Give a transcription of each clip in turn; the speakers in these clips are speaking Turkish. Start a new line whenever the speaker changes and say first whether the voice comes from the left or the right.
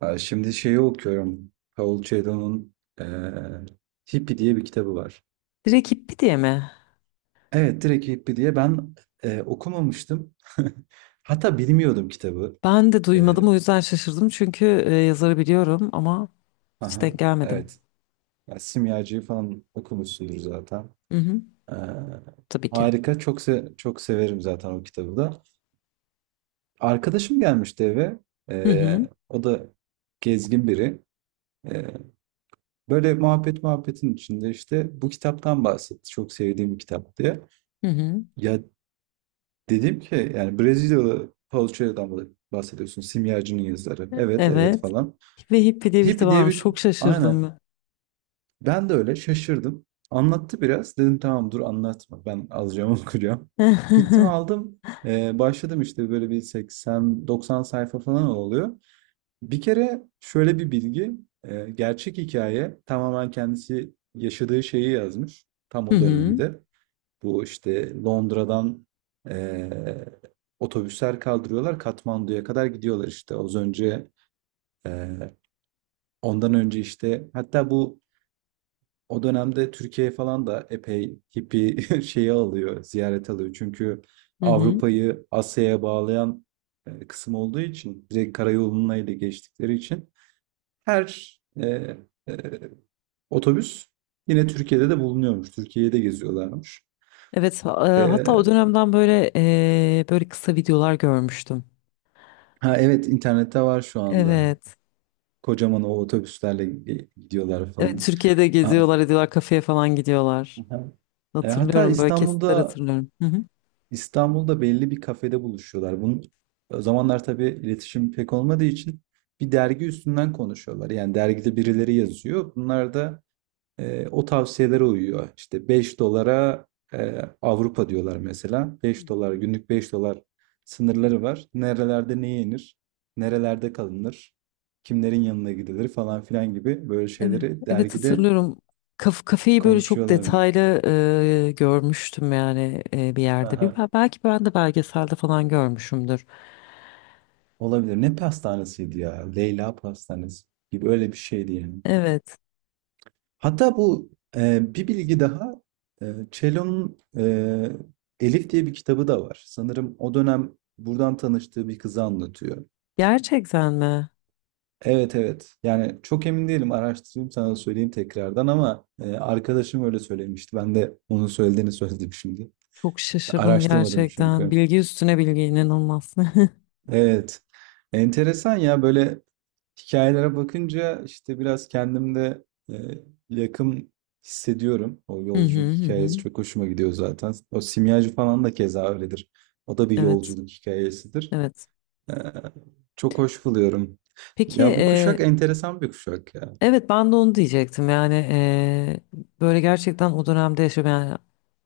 right: Aa, şimdi şeyi okuyorum. Paul Coelho'nun eee Hippie diye bir kitabı var.
left: Direkt Hippi diye mi?
right: Evet, direkt Hippie diye ben okumamıştım. Hatta bilmiyordum kitabı.
left: Ben de duymadım
right: Eee,
left: o yüzden şaşırdım çünkü yazarı biliyorum ama hiç
right: aha,
left: denk gelmedim.
right: evet. Ya, Simyacı'yı falan okumuşsundur zaten.
left: Hı hı,
right: Eee,
left: tabii ki.
right: Harika. Çok severim zaten o kitabı da. Arkadaşım gelmişti eve.
left: Hı hı,
right: O da gezgin biri. Eee, Böyle muhabbet muhabbetin içinde işte bu kitaptan bahsetti. Çok sevdiğim bir kitap diye.
left: hı hı.
right: Ya, dedim ki yani Brezilyalı Paulo Coelho'dan bahsediyorsun. Simyacı'nın yazarı. Evet, evet
left: Evet.
right: falan.
left: Ve Hippi diye bir kitap
right: Hippie diye
left: varmış.
right: bir...
left: Çok
right: Aynen.
left: şaşırdım.
right: Ben de öyle şaşırdım. Anlattı biraz. Dedim tamam, dur anlatma. Ben alacağım okuyacağım. Gittim
left: Ben.
right: aldım. Başladım, işte böyle bir 80-90 sayfa falan oluyor. Bir kere şöyle bir bilgi. Gerçek hikaye, tamamen kendisi yaşadığı şeyi yazmış. Tam
left: Hı
right: o
left: hı,
right: dönemde. Bu işte Londra'dan eee, otobüsler kaldırıyorlar. Katmandu'ya kadar gidiyorlar işte. Az önce eee, ondan önce işte, hatta bu o dönemde Türkiye falan da epey hippie şeyi alıyor, ziyaret alıyor. Çünkü
left: hı hı.
right: Avrupa'yı Asya'ya bağlayan kısım olduğu için, direkt karayoluna ile geçtikleri için her e, otobüs yine Türkiye'de de bulunuyormuş. Türkiye'de geziyorlarmış.
left: Evet, hatta o
right: E,
left: dönemden böyle böyle kısa videolar görmüştüm.
right: ha, evet, internette var şu anda.
left: Evet.
right: Kocaman o otobüslerle gidiyorlar
left: Evet,
right: falan.
left: Türkiye'de
right: Aa,
left: geziyorlar, ediyorlar, kafeye falan gidiyorlar.
right: aha. Hatta
left: Hatırlıyorum böyle kesitler
right: İstanbul'da
left: hatırlıyorum. Hı hı.
right: İstanbul'da belli bir kafede buluşuyorlar. Bunun, o zamanlar tabii iletişim pek olmadığı için, bir dergi üstünden konuşuyorlar. Yani dergide birileri yazıyor. Bunlar da o tavsiyelere uyuyor. İşte 5 dolara Avrupa diyorlar mesela.
left: Hı
right: 5 dolar,
left: hı.
right: günlük 5 dolar sınırları var. Nerelerde ne yenir, nerelerde kalınır, kimlerin yanına gidilir falan filan gibi, böyle
left: Evet,
right: şeyleri
left: evet
right: dergide
left: hatırlıyorum. Kafeyi böyle çok
right: konuşuyorlar.
left: detaylı görmüştüm yani bir yerde. Bir,
right: Aha.
left: belki ben de belgeselde falan görmüşümdür.
right: Olabilir. Ne pastanesiydi ya? Leyla pastanesi gibi öyle bir şeydi yani.
left: Evet.
right: Hatta bu bir bilgi daha, Cello'nun Elif diye bir kitabı da var. Sanırım o dönem buradan tanıştığı bir kızı anlatıyor.
left: Gerçekten mi?
right: Evet, evet. Yani çok emin değilim, araştırayım sana söyleyeyim tekrardan, ama arkadaşım öyle söylemişti. Ben de onun söylediğini söyledim şimdi.
left: Çok şaşırdım
right: Araştırmadım
left: gerçekten.
right: çünkü.
left: Bilgi üstüne bilgi inanılmaz.
right: Evet. Enteresan ya, böyle hikayelere bakınca işte biraz kendimde yakın hissediyorum. O
left: Hı hı
right: yolculuk
left: hı, hı.
right: hikayesi çok hoşuma gidiyor zaten. O simyacı falan da keza öyledir. O da bir
left: Evet,
right: yolculuk hikayesidir.
left: evet.
right: E, Çok hoş buluyorum.
left: Peki,
right: Ya bu kuşak enteresan bir kuşak ya.
left: evet ben de onu diyecektim. Yani böyle gerçekten o dönemde yaşayan yani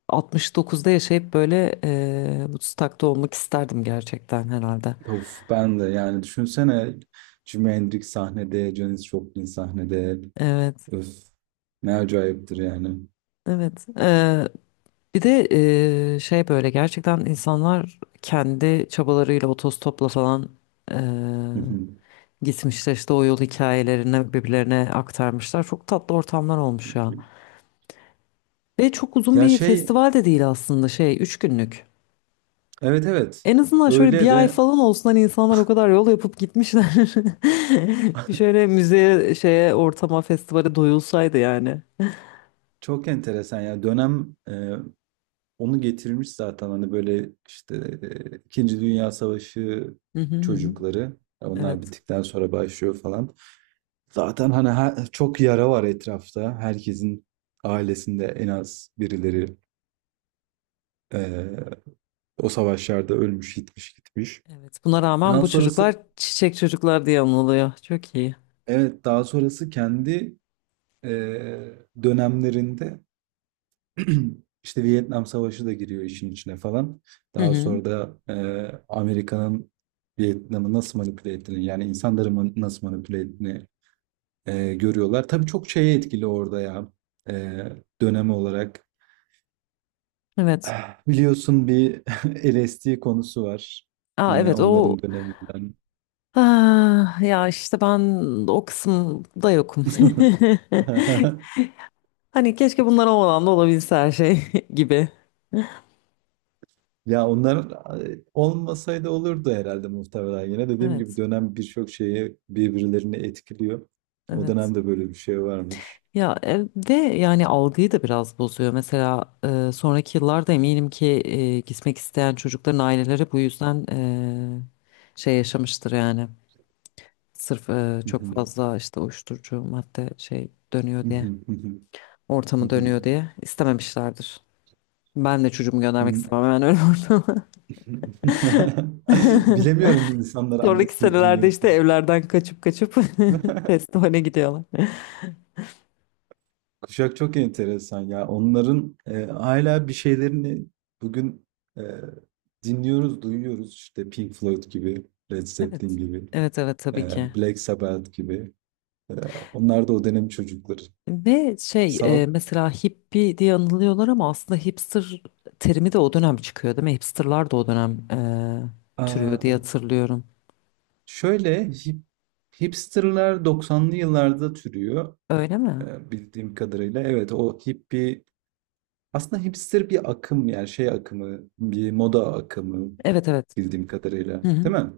left: 69'da yaşayıp böyle Woodstock'ta olmak isterdim gerçekten herhalde.
right: Of, ben de yani düşünsene, Jimi Hendrix sahnede, Janis Joplin sahnede.
left: Evet.
right: Öf, ne acayiptir yani.
left: Evet. Bir de şey böyle gerçekten insanlar kendi çabalarıyla otostopla falan eee, gitmişler işte o yol hikayelerini birbirlerine aktarmışlar. Çok tatlı ortamlar olmuş ya. Ve çok uzun
right: Ya,
left: bir
right: şey,
left: festival de değil aslında şey 3 günlük.
right: evet, evet.
left: En azından şöyle
right: Öyle.
left: bir ay
right: Ve
left: falan olsun hani insanlar o kadar yol yapıp gitmişler. Bir şöyle müzeye şeye ortama festivale doyulsaydı yani.
right: çok enteresan ya dönem, onu getirmiş zaten, hani böyle işte İkinci Dünya Savaşı
left: Hı hı hı, hı.
right: çocukları, onlar
left: Evet.
right: bittikten sonra başlıyor falan. Zaten hani çok yara var etrafta. Herkesin ailesinde en az birileri e, o savaşlarda ölmüş, gitmiş, gitmiş.
left: Evet, buna rağmen
right: Daha
left: bu çocuklar
right: sonrası,
left: çiçek çocuklar diye anılıyor. Çok iyi.
right: evet, daha sonrası kendi e, dönemlerinde İşte Vietnam Savaşı da giriyor işin içine falan.
left: Hı
right: Daha
left: hı.
right: sonra da Amerika'nın Vietnam'ı nasıl manipüle ettiğini, yani insanları nasıl manipüle ettiğini görüyorlar. Tabii çok şeye etkili orada ya, e, dönem olarak.
left: Evet.
right: Ah, biliyorsun bir LSD konusu var.
left: Aa,
right: Yine
left: evet o,
right: onların döneminden.
left: ah, ya işte ben o kısımda yokum. Hani keşke bunlar olmadan da olabilse her şey gibi.
right: Ya onlar olmasaydı olurdu herhalde muhtemelen. Yine dediğim gibi
left: Evet.
right: dönem, birçok şeyi birbirlerini etkiliyor. O
left: Evet.
right: dönemde böyle bir şey varmış.
left: Ya ve yani algıyı da biraz bozuyor. Mesela sonraki yıllarda eminim ki gitmek isteyen çocukların aileleri bu yüzden şey yaşamıştır yani. Sırf
right: Hı
left: çok
right: hı.
left: fazla işte uyuşturucu madde şey dönüyor
right: Hı hı,
left: diye,
right: hı hı, hı
left: ortamı
right: hı.
left: dönüyor diye istememişlerdir. Ben de çocuğumu göndermek
right: Hı.
left: istemem hemen öyle ortama.
right: Bilemiyorum, insanlar
left: Sonraki
right: annesini
left: senelerde
right: dinliyor
left: işte
right: mu?
left: evlerden kaçıp kaçıp festivale gidiyorlar.
right: Kuşak çok enteresan ya. Onların hala bir şeylerini bugün e, dinliyoruz, duyuyoruz. İşte Pink Floyd gibi, Led Zeppelin
left: Evet.
right: gibi,
left: Evet evet tabii ki.
right: Black Sabbath gibi. Ee, Onlar da o dönem çocukları.
left: Ve şey
right: Sanat
left: mesela hippie diye anılıyorlar ama aslında hipster terimi de o dönem çıkıyor değil mi? Hipsterlar da o dönem türüyor diye
right: Aa,
left: hatırlıyorum.
right: Şöyle hipsterlar doksanlı yıllarda türüyor,
left: Öyle mi?
right: bildiğim kadarıyla. Evet, o hippie aslında hipster bir akım, yani şey akımı, bir moda akımı
left: Evet evet.
right: bildiğim kadarıyla.
left: Hı hı.
right: Değil mi?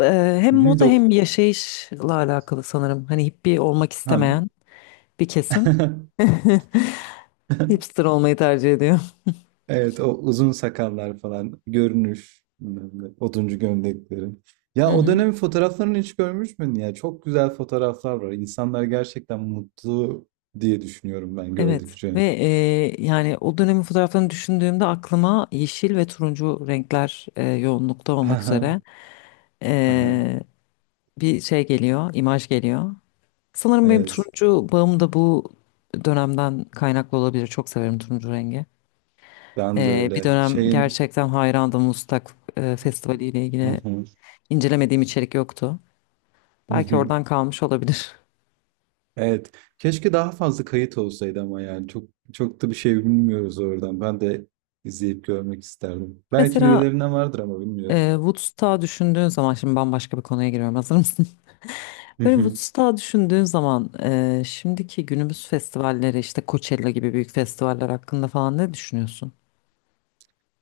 left: Eee, Hem
right: Hı hı,
left: moda hem yaşayışla alakalı sanırım. Hani hippie olmak istemeyen bir kesim
right: hem.
left: hipster olmayı tercih ediyor.
right: Evet, o uzun sakallar falan, görünüş bilmem ne, oduncu gömlekleri. Ya
left: Hı
right: o
left: hı.
right: dönemin fotoğraflarını hiç görmüş müydün ya? Çok güzel fotoğraflar var. İnsanlar gerçekten mutlu diye düşünüyorum ben
left: Evet
right: gördükçe.
left: ve yani o dönemin fotoğraflarını düşündüğümde aklıma yeşil ve turuncu renkler yoğunlukta olmak
right: Aha,
left: üzere
right: aha.
left: eee, bir şey geliyor, imaj geliyor. Sanırım benim
right: Evet,
left: turuncu bağım da bu dönemden kaynaklı olabilir. Çok severim turuncu rengi.
right: ben de
left: Bir
right: öyle.
left: dönem gerçekten hayrandım Mustak Festivali ile
right: Hı
left: ilgili
right: hı,
left: incelemediğim içerik yoktu.
right: hı
left: Belki
right: hı.
left: oradan kalmış olabilir.
right: Evet. Keşke daha fazla kayıt olsaydı ama yani çok çok da bir şey bilmiyoruz oradan. Ben de izleyip görmek isterdim. Belki
left: Mesela
right: birilerine vardır ama bilmiyorum.
left: Woodstock'a düşündüğün zaman şimdi bambaşka bir konuya giriyorum. Hazır mısın? Böyle Woodstock'a düşündüğün zaman şimdiki günümüz festivalleri işte Coachella gibi büyük festivaller hakkında falan ne düşünüyorsun?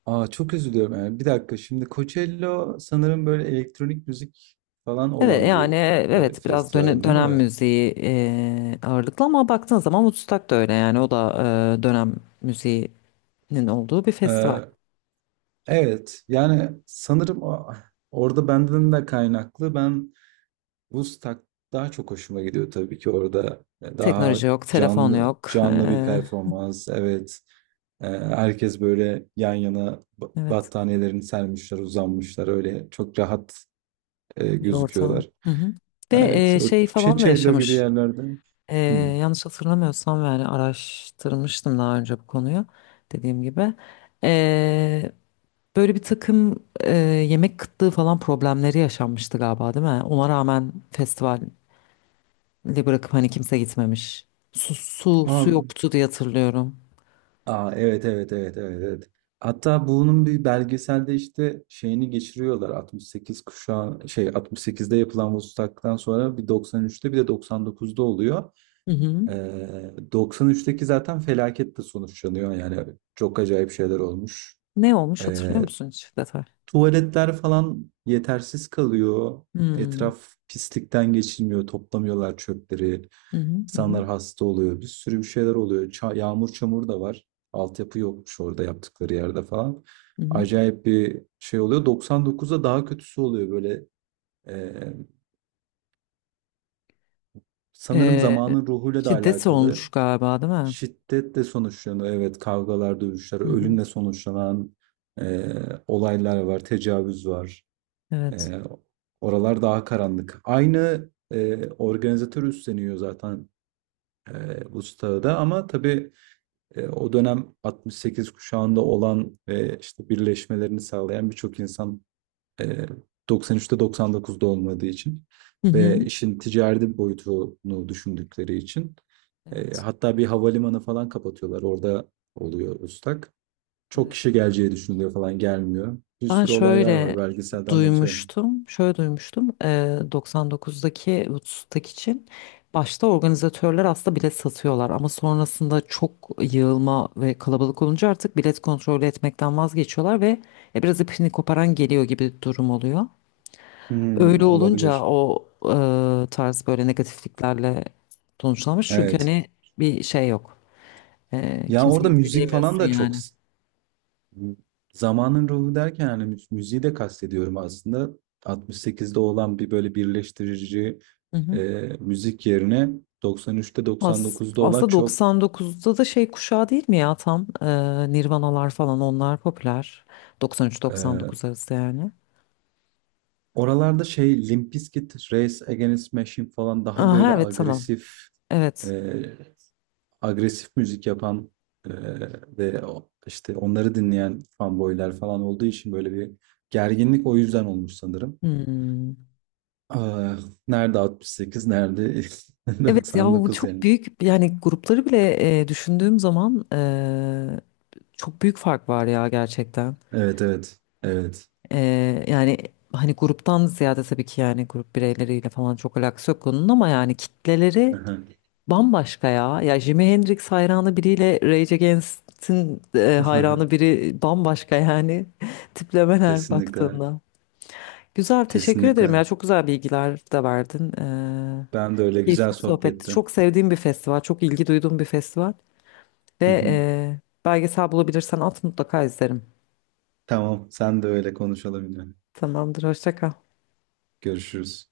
right: Çok üzülüyorum yani. Bir dakika, şimdi Coachella sanırım böyle elektronik müzik falan
left: Evet
right: olan
left: yani
right: bir
left: evet biraz
right: festival değil
left: dönem
right: mi?
left: müziği ağırlıklı ama baktığın zaman Woodstock da öyle yani o da dönem müziğinin olduğu bir festival.
right: Ee, evet, yani sanırım orada benden de kaynaklı, ben Woodstock daha çok hoşuma gidiyor. Tabii ki orada daha
left: Teknoloji yok, telefon
right: canlı
left: yok.
right: canlı bir
left: E,
right: performans, evet. Herkes böyle yan yana
left: evet.
right: battaniyelerini sermişler, uzanmışlar, öyle çok rahat
left: Bir ortam.
right: gözüküyorlar.
left: Hı hı. Ve
right: Evet, o
left: şey falan da
right: Çeçelo gibi
left: yaşamış.
right: yerlerde.
left: E,
right: Hmm.
left: yanlış hatırlamıyorsam yani araştırmıştım daha önce bu konuyu dediğim gibi. E, böyle bir takım yemek kıtlığı falan problemleri yaşanmıştı galiba değil mi? Ona rağmen festivali bırakıp hani kimse gitmemiş. Su, su,
right: Aa,
left: su yoktu diye hatırlıyorum.
right: aa, evet, evet, evet, evet, evet. Hatta bunun bir belgeselde işte şeyini geçiriyorlar. 68 kuşağı, şey 68'de yapılan Vostok'tan sonra bir 93'te bir de 99'da oluyor.
left: Hı hı.
right: 93'teki zaten felaketle sonuçlanıyor. Yani çok acayip şeyler olmuş.
left: Ne olmuş
right: Ee,
left: hatırlıyor musun hiç detay?
right: Tuvaletler falan yetersiz kalıyor.
left: Hmm.
right: Etraf pislikten geçilmiyor. Toplamıyorlar çöpleri.
left: Hı hı, hı hı,
right: İnsanlar hasta oluyor. Bir sürü bir şeyler oluyor. Yağmur çamur da var. Altyapı yokmuş orada yaptıkları yerde falan.
left: hı hı.
right: Acayip bir şey oluyor. 99'da daha kötüsü oluyor böyle. Ee, Sanırım
left: E,
right: zamanın ruhuyla da
left: şiddet olmuş
right: alakalı.
left: galiba değil mi?
right: Şiddetle sonuçlanıyor. Evet, kavgalar, dövüşler,
left: Hı hı.
right: ölümle sonuçlanan ee, olaylar var. Tecavüz var.
left: Evet.
right: Ee, Oralar daha karanlık. Aynı organizatör üstleniyor zaten bu stadı da, ama tabii o dönem 68 kuşağında olan ve işte birleşmelerini sağlayan birçok insan e, 93'te 99'da olmadığı için,
left: Hı hı.
right: ve işin ticari boyutunu düşündükleri için,
left: Evet,
right: hatta bir havalimanı falan kapatıyorlar. Orada oluyor ıslak. Çok
left: evet.
right: kişi geleceği düşünülüyor falan, gelmiyor. Bir
left: Ben
right: sürü olaylar
left: şöyle
right: var. Belgeselde anlatıyorum.
left: duymuştum, şöyle duymuştum. 99'daki Woodstock için başta organizatörler aslında bilet satıyorlar ama sonrasında çok yığılma ve kalabalık olunca artık bilet kontrolü etmekten vazgeçiyorlar ve biraz ipini koparan geliyor gibi bir durum oluyor. Öyle
right: Hımm,
left: olunca
right: olabilir.
left: o tarz böyle negatifliklerle sonuçlanmış çünkü
right: Evet.
left: hani bir şey yok.
right: Ya, orada
left: Kimseyi
right: müzik falan
left: bilemiyorsun
right: da çok
left: yani.
right: zamanın ruhu derken, hani, müziği de kastediyorum aslında. 68'de olan bir, böyle, birleştirici, müzik yerine 93'te 99'da olan
left: Aslında
right: çok,
left: 99'da da şey kuşağı değil mi ya tam Nirvanalar falan onlar popüler.
right: eee,
left: 93-99 arası yani.
right: oralarda şey, Limp Bizkit, Rage Against the Machine falan, daha,
left: Aha,
right: böyle,
left: evet, tamam.
right: agresif,
left: Evet.
right: e, agresif müzik yapan, e, ve işte onları dinleyen fanboylar falan olduğu için böyle bir gerginlik o yüzden olmuş sanırım.
left: Hmm.
right: Ah, nerede 68, nerede
left: Evet ya bu
right: 99
left: çok
right: yani.
left: büyük yani grupları bile düşündüğüm zaman çok büyük fark var ya gerçekten.
right: Evet, evet, evet.
left: E, yani hani gruptan ziyade tabii ki yani grup bireyleriyle falan çok alakası yok onun ama yani kitleleri
right: Aha.
left: bambaşka ya. Ya Jimi Hendrix hayranı biriyle Rage Against'in hayranı biri bambaşka yani. Tiplemeler
right: Kesinlikle,
left: baktığında. Güzel, teşekkür ederim
right: kesinlikle.
left: ya. Çok güzel bilgiler de verdin.
right: Ben de öyle, güzel
left: Keyifli sohbetti.
right: sohbetti.
left: Çok sevdiğim bir festival, çok ilgi duyduğum bir festival. Ve belgesel bulabilirsen at mutlaka izlerim.
right: Tamam, sen de öyle konuşalım yine.
left: Tamamdır, hoşça kal.
right: Görüşürüz.